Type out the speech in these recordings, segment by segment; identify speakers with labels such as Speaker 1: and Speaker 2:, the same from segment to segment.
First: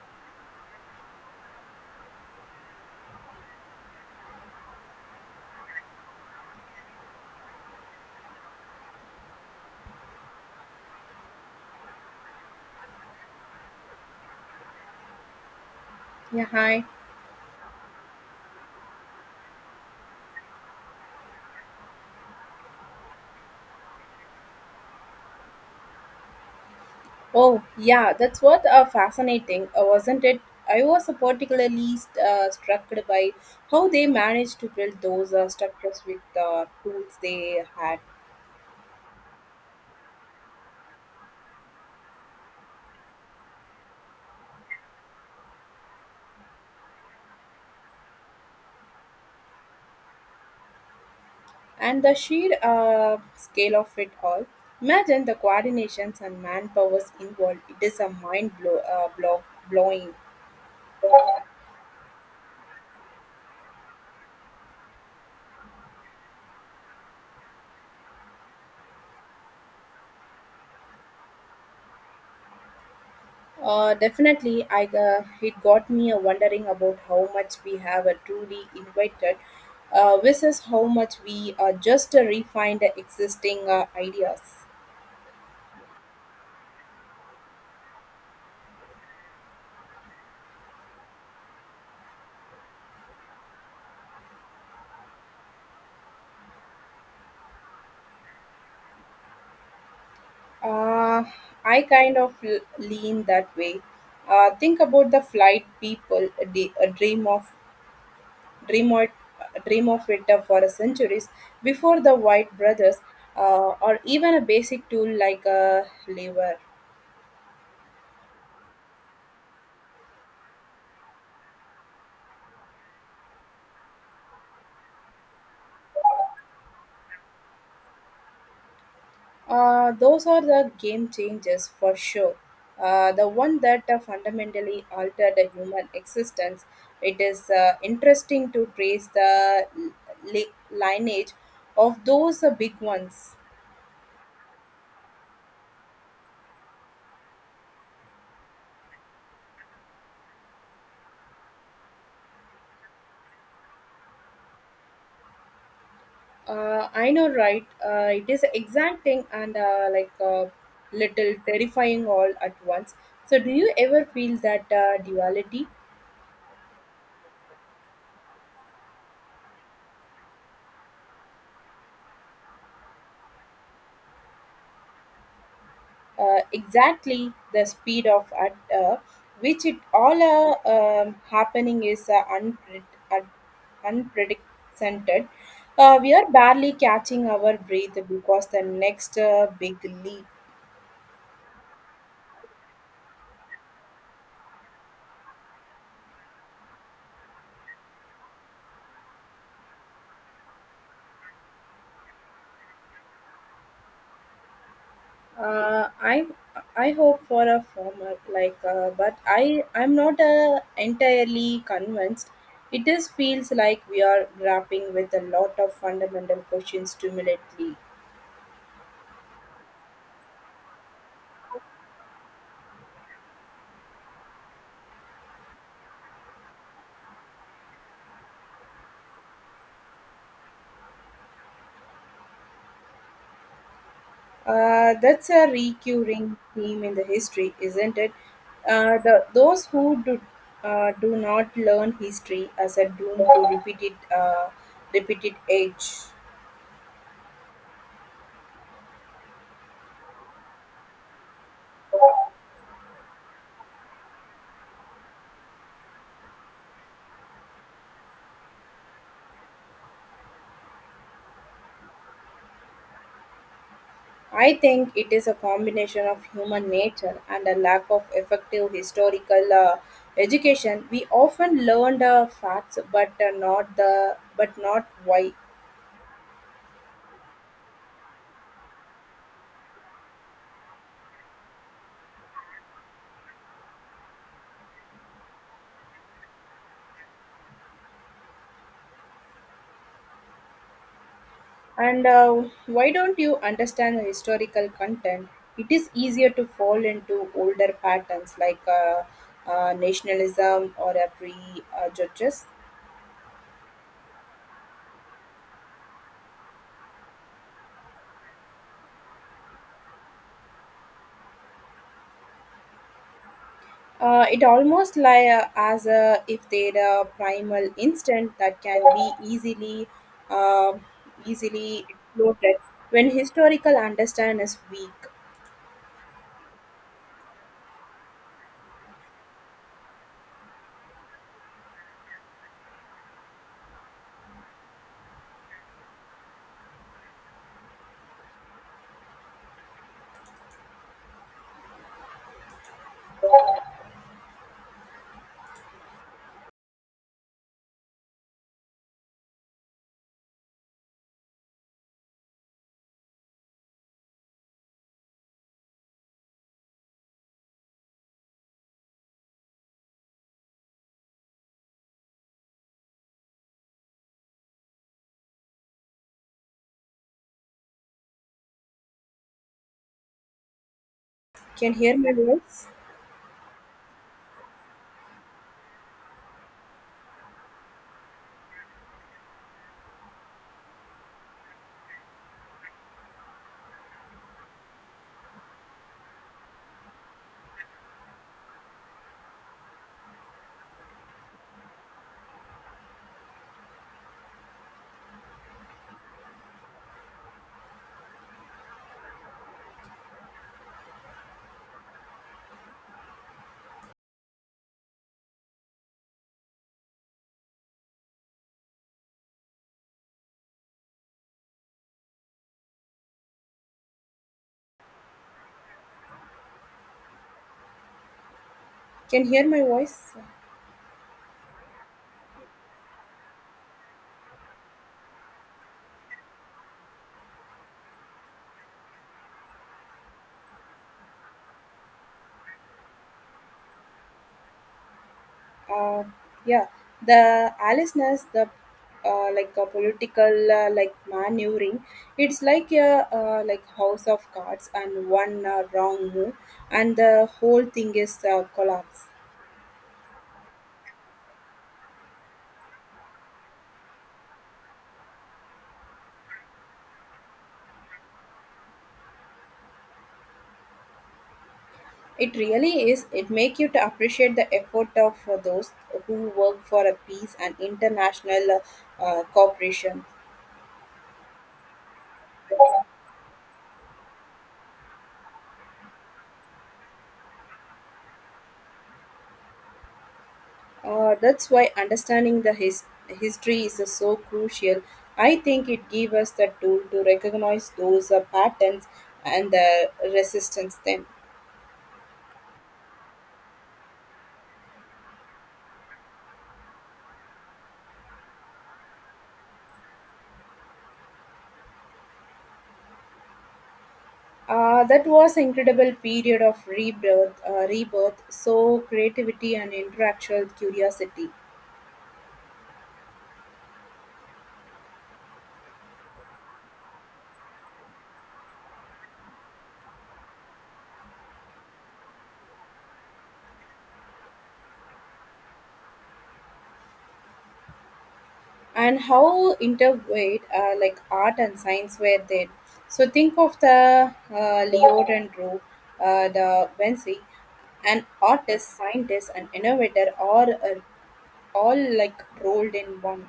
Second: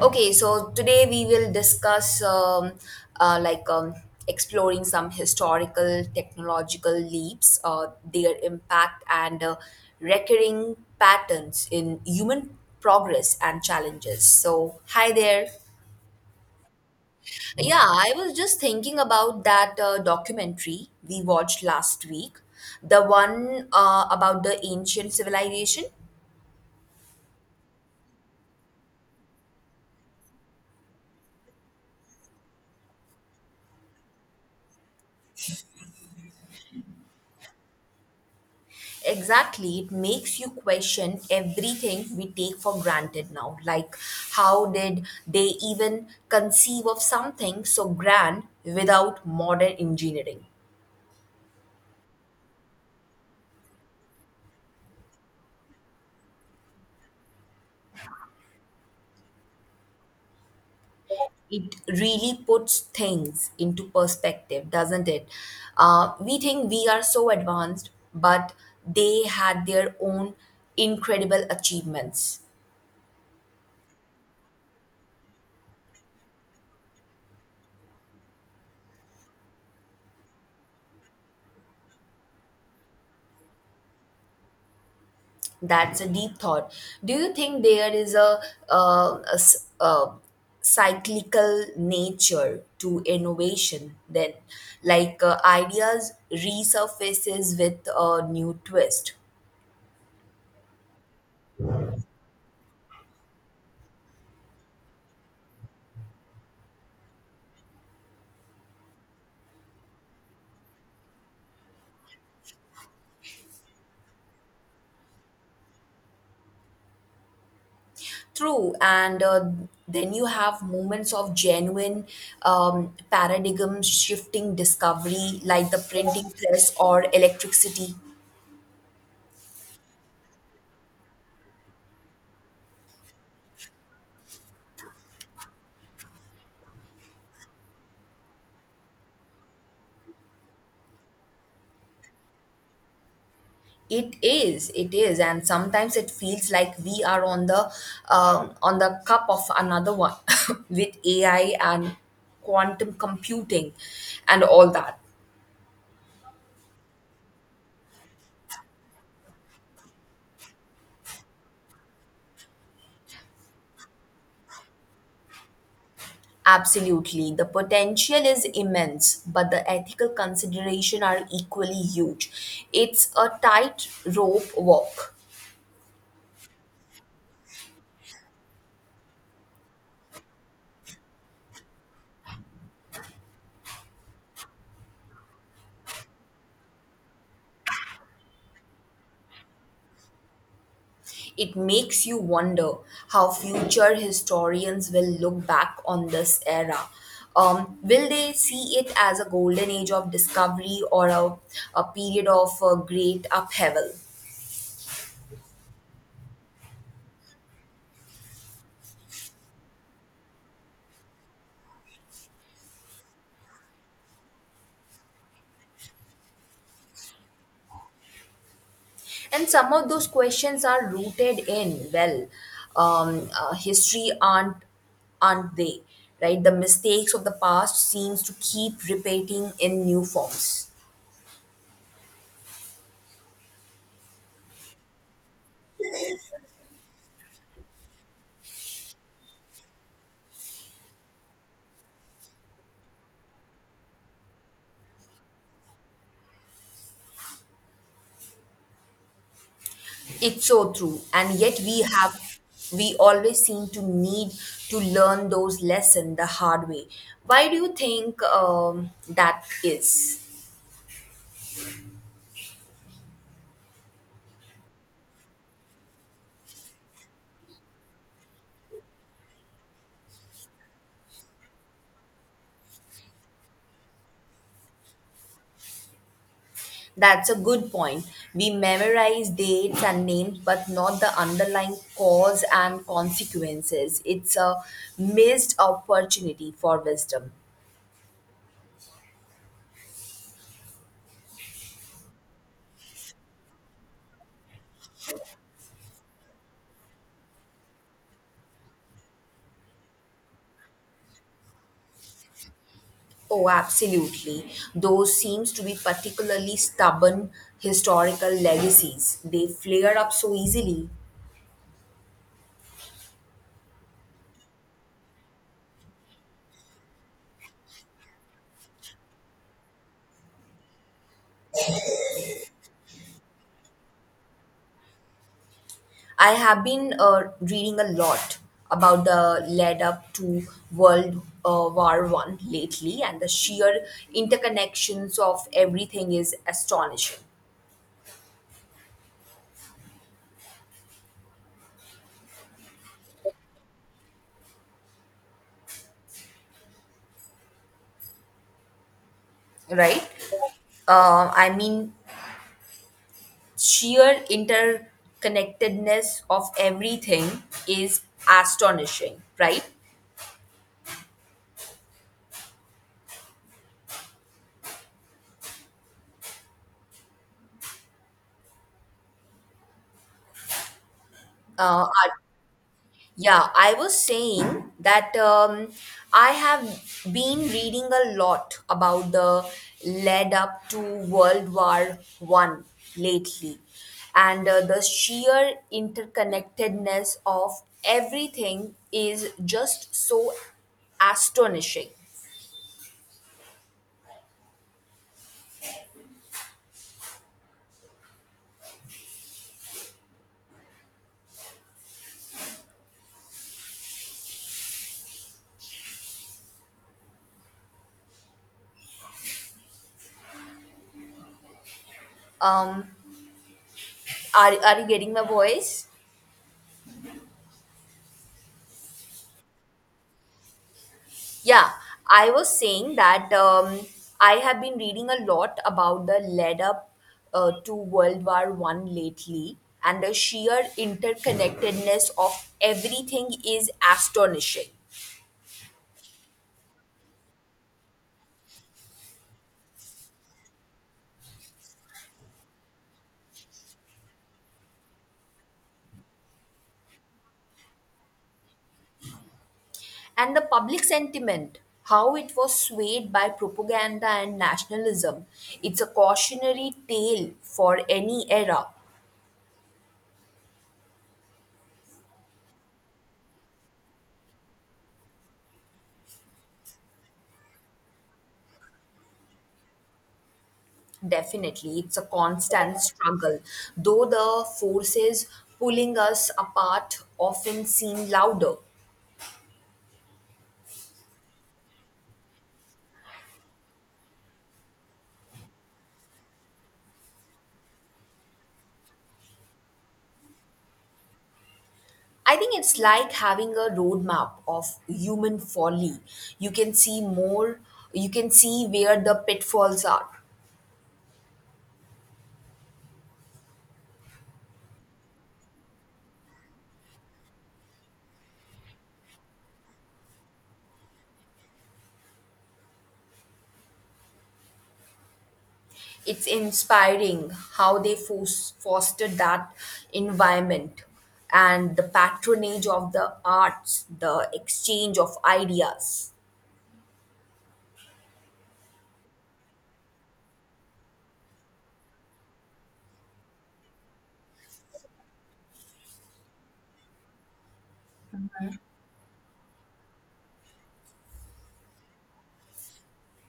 Speaker 1: Okay, so today we will discuss uh, like um, exploring some historical technological leaps, their impact, and recurring patterns in human progress and challenges. So, hi there.
Speaker 2: Yeah, hi.
Speaker 1: Yeah, I was just thinking about that documentary we watched last week, the one about the ancient civilization.
Speaker 2: Oh, yeah, that's what fascinating, wasn't it? I was particularly struck by how they managed to build those structures with the tools they had,
Speaker 1: Exactly. It makes you question everything we take for granted now. Like, how did they even conceive of something so grand without modern engineering?
Speaker 2: and the sheer scale of it all. Imagine the coordinations and manpowers involved. It is a blowing.
Speaker 1: It really puts things into perspective, doesn't it? We think we are so advanced, but they had their own incredible achievements.
Speaker 2: Definitely, I it got me a wondering about how much we have a truly invited, versus how much we just refined the existing ideas.
Speaker 1: That's a deep thought. Do you think there is a cyclical nature to innovation then, like ideas resurfaces with a new twist?
Speaker 2: Uh, I kind of lean that way. Think about the flight people a, day, a dream of dream or dream of it for centuries before the White brothers, or even a basic tool like a lever.
Speaker 1: True, and then you have moments of genuine paradigm shifting discovery like the printing press or electricity.
Speaker 2: Those are the game changers for sure. The one that fundamentally altered the human existence. It is interesting to trace the lineage of those big ones.
Speaker 1: It is, and sometimes it feels like we are on the on the cup of another one with AI and quantum computing and all that.
Speaker 2: I know, right? It is exacting and like a little terrifying all at once. So, do you ever feel that duality?
Speaker 1: Absolutely, the potential is immense, but the ethical consideration are equally huge. It's a tight rope walk.
Speaker 2: Exactly, the speed of at which it all happening is unprecedented. We are barely catching our breath because the next big leap.
Speaker 1: It makes you wonder how future historians will look back on this era. Will they see it as a golden age of discovery or a period of great upheaval?
Speaker 2: Uh, I I hope for a former like, but I'm not entirely convinced. It is feels like we are grappling with a lot of fundamental questions simultaneously.
Speaker 1: And some of those questions are rooted in, well, history aren't they, right? The mistakes of the past seems to keep repeating in new forms.
Speaker 2: That's a recurring theme in the history, isn't it? Those who do not learn history as a doomed to repeated age.
Speaker 1: It's so true. And yet we always seem to need to learn those lessons the hard way. Why do you think that is?
Speaker 2: I think it is a combination of human nature and a lack of effective historical education. We often learn the facts, but not the but not why.
Speaker 1: That's a good point. We memorize dates and names, but not the underlying cause and consequences. It's a missed opportunity for wisdom.
Speaker 2: And why don't you understand the historical content? It is easier to fall into older patterns like nationalism or a pre judges.
Speaker 1: Oh, absolutely. Those seems to be particularly stubborn historical legacies. They flare up so easily.
Speaker 2: It almost like as a, if they're a primal instinct that can be uh, easily exploited when historical understand is weak.
Speaker 1: I have been reading a lot about the lead up to World War One lately, and the sheer interconnections of everything is astonishing, right? I mean, sheer interconnectedness of everything is astonishing, right?
Speaker 2: Can
Speaker 1: Uh,
Speaker 2: hear my voice?
Speaker 1: Yeah, I was saying that I have been reading a lot about the lead up to World War One lately, and the sheer interconnectedness of everything is just so astonishing. Um, are you getting my voice?
Speaker 2: Can hear my voice?
Speaker 1: Yeah, I was saying that I have been reading a lot about the lead up to World War One lately, and the sheer interconnectedness of everything is astonishing.
Speaker 2: Uh, yeah, the Aliceness, the like a political like maneuvering, it's like a like house of cards, and one wrong move and the whole thing is collapse.
Speaker 1: And the public sentiment, how it was swayed by propaganda and nationalism, it's a cautionary tale for any era.
Speaker 2: It really is. It make you to appreciate the effort of those who work for a peace and international cooperation.
Speaker 1: Definitely, it's a constant struggle, though the forces pulling us apart often seem louder.
Speaker 2: That's why understanding the history is so crucial. I think it gives us the tool to recognize those patterns and the resistance them.
Speaker 1: I think it's like having a roadmap of human folly. You can see more, you can see where the pitfalls are.
Speaker 2: That was incredible period of rebirth, so creativity and intellectual curiosity,
Speaker 1: It's inspiring how they fostered that environment and the patronage of the arts, the exchange of ideas.
Speaker 2: and how intertwined like art and science were then. So think of the Leo Dendro, the Vinci, an artist, scientist, and innovator, or a all like rolled in one.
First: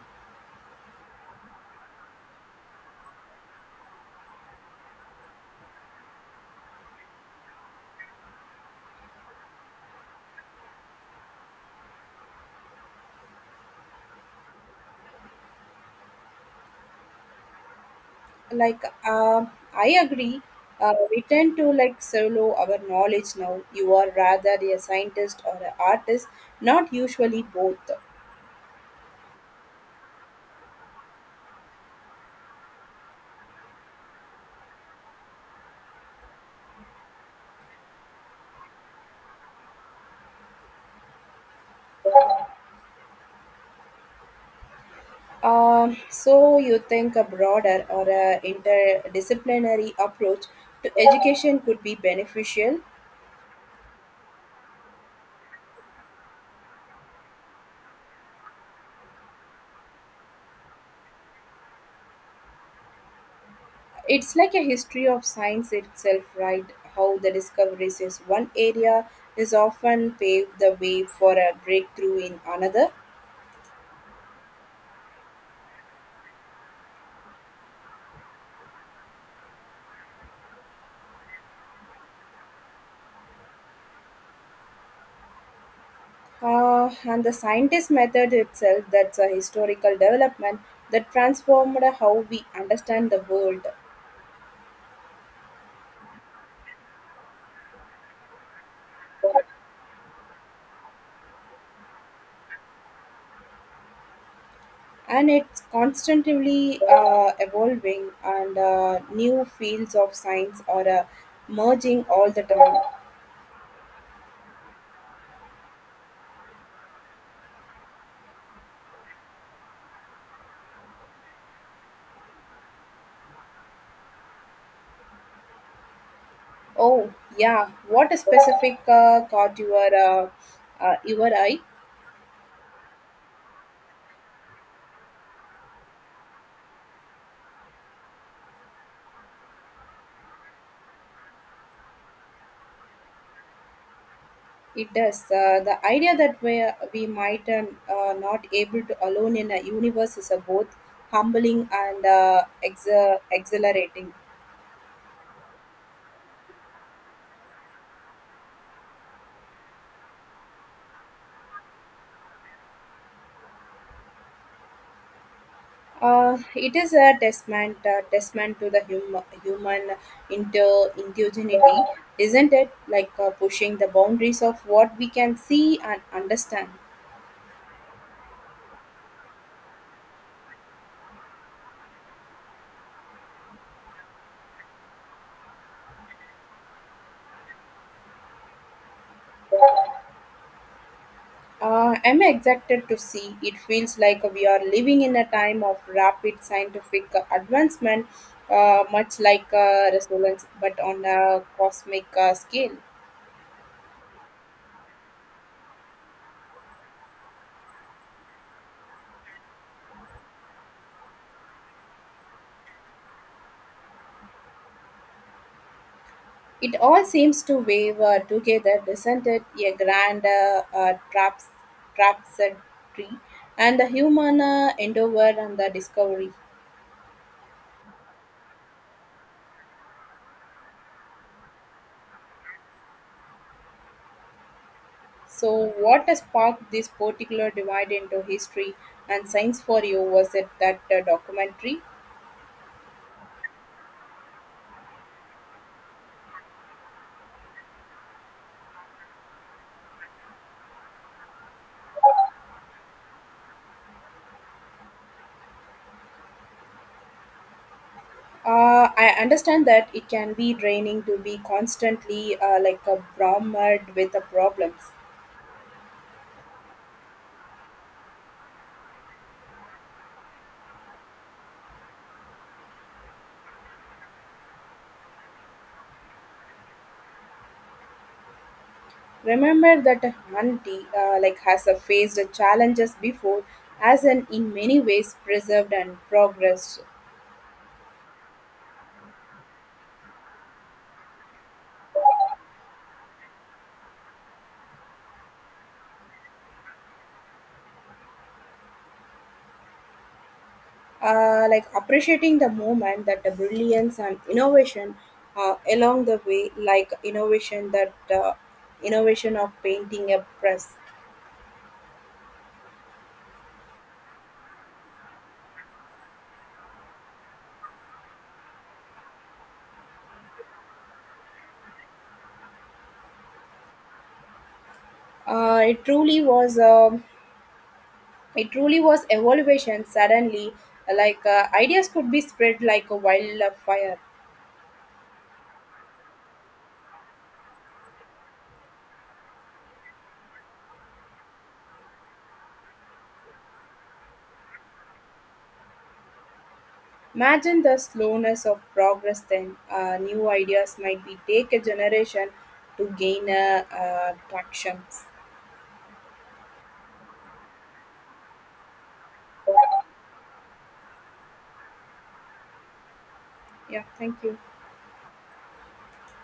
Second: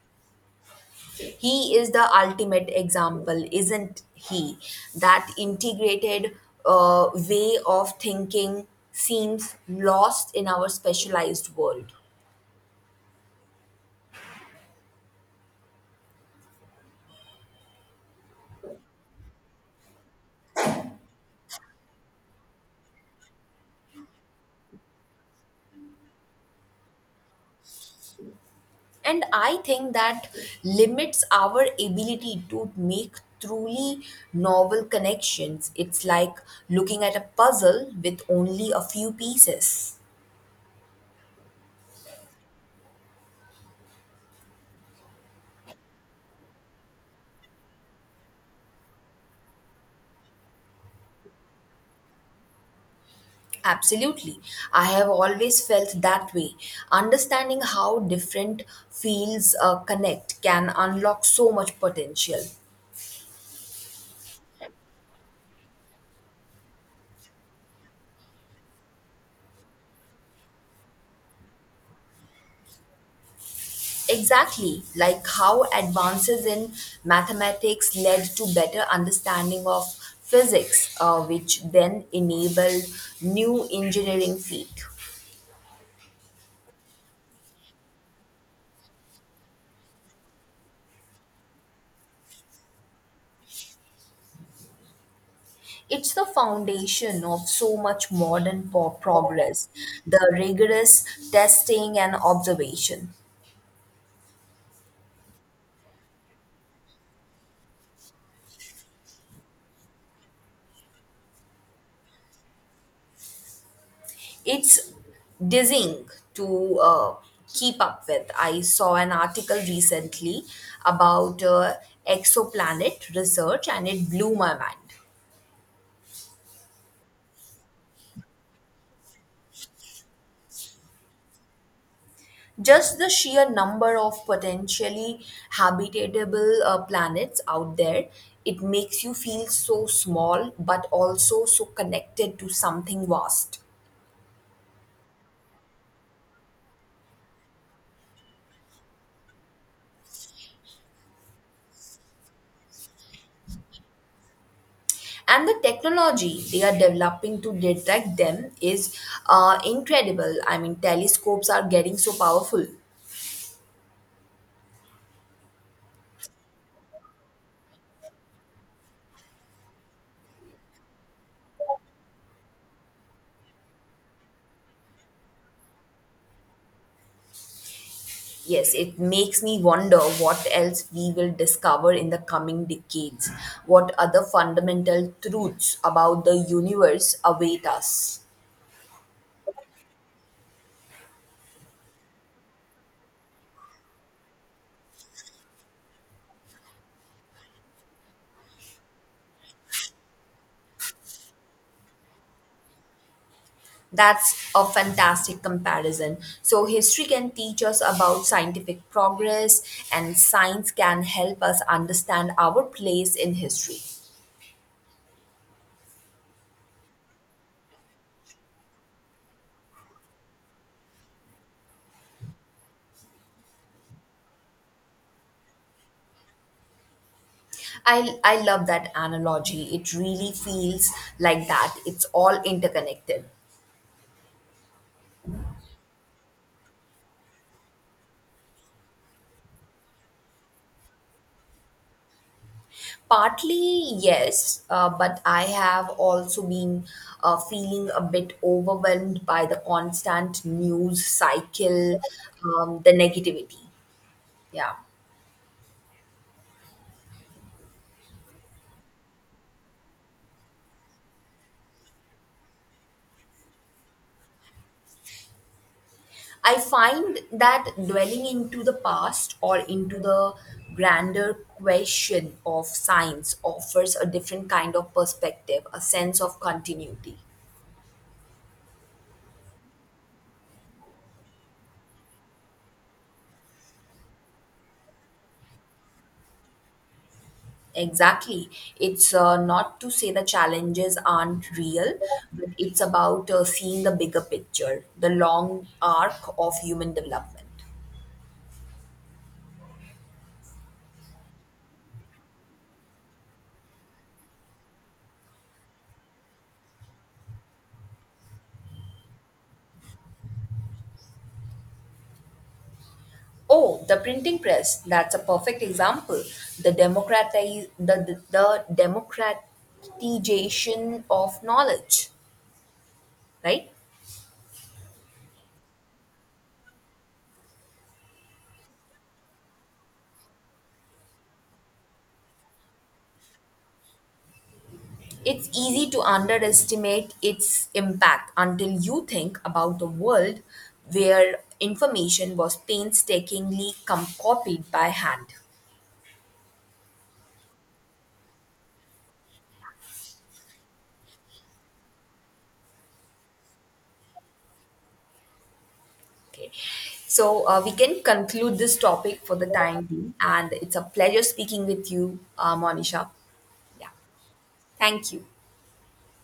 Speaker 1: He is the ultimate example, isn't he? That integrated way of thinking seems lost in our specialized world.
Speaker 2: Like, I agree. We tend to like solo our knowledge now. You are rather a scientist or an artist, not usually both.
Speaker 1: And I think that limits our ability to make truly novel connections. It's like looking at a puzzle with only a few pieces.
Speaker 2: So you think a broader or a interdisciplinary approach to education could be beneficial.
Speaker 1: Absolutely. I have always felt that way. Understanding how different fields connect can unlock so much potential.
Speaker 2: It's like a history of science itself, right? How the discoveries in one area is often paved the way for a breakthrough in another.
Speaker 1: Exactly, like how advances in mathematics led to better understanding of physics, which then enabled new engineering feat.
Speaker 2: And the scientist method itself, that's a historical development that transformed how we understand the world.
Speaker 1: It's the foundation of so much modern progress, the rigorous testing and observation.
Speaker 2: And it's constantly evolving, and new fields of science are merging all the time.
Speaker 1: It's dizzying to keep up with. I saw an article recently about exoplanet research and it blew my mind.
Speaker 2: Oh, yeah. What a specific caught your eye?
Speaker 1: Just the sheer number of potentially habitable planets out there, it makes you feel so small but also so connected to something vast.
Speaker 2: It does. The idea that we might not able to alone in a universe is a both humbling and exhilarating.
Speaker 1: And the technology they are developing to detect them is incredible. I mean, telescopes are getting so powerful.
Speaker 2: It is a testament to the human indigeneity, isn't it? Like pushing the boundaries of what we can see and understand.
Speaker 1: Yes, it makes me wonder what else we will discover in the coming decades. What other fundamental truths about the universe await us?
Speaker 2: I'm excited to see. It feels like we are living in a time of rapid scientific advancement, much like resonance, but on a cosmic scale.
Speaker 1: That's a fantastic comparison. So, history can teach us about scientific progress, and science can help us understand our place in history.
Speaker 2: It all seems to wave together, doesn't it? A grand tree, and the human endeavor and the discovery.
Speaker 1: I love that analogy. It really feels like that. It's all interconnected.
Speaker 2: So, what has sparked this particular divide into history and science for you? Was it that documentary?
Speaker 1: Partly, yes, but I have also been feeling a bit overwhelmed by the constant news cycle, the negativity. Yeah.
Speaker 2: I understand that it can be draining to be constantly like a bromide with the problems.
Speaker 1: I find that dwelling into the past or into the grander question of science offers a different kind of perspective, a sense of continuity.
Speaker 2: Remember that a Hundi like has faced challenges before, as an in many ways preserved and progressed.
Speaker 1: Exactly. It's not to say the challenges aren't real, but it's about seeing the bigger picture, the long arc of human development.
Speaker 2: Like appreciating the moment that the brilliance and innovation along the way, like innovation of painting a press.
Speaker 1: Oh, the printing press, that's a perfect example. The democratize the democratization of knowledge, right?
Speaker 2: It truly was. It truly was evolution suddenly, like ideas could be spread like a wildfire.
Speaker 1: It's easy to underestimate its impact until you think about a world where information was painstakingly copied by hand.
Speaker 2: Imagine the slowness of progress then. New ideas might be take a generation to gain traction.
Speaker 1: Okay. So we can conclude this topic for the time being, and it's a pleasure speaking with you, Monisha.
Speaker 2: Yeah,
Speaker 1: Yeah.
Speaker 2: thank you.
Speaker 1: Thank you.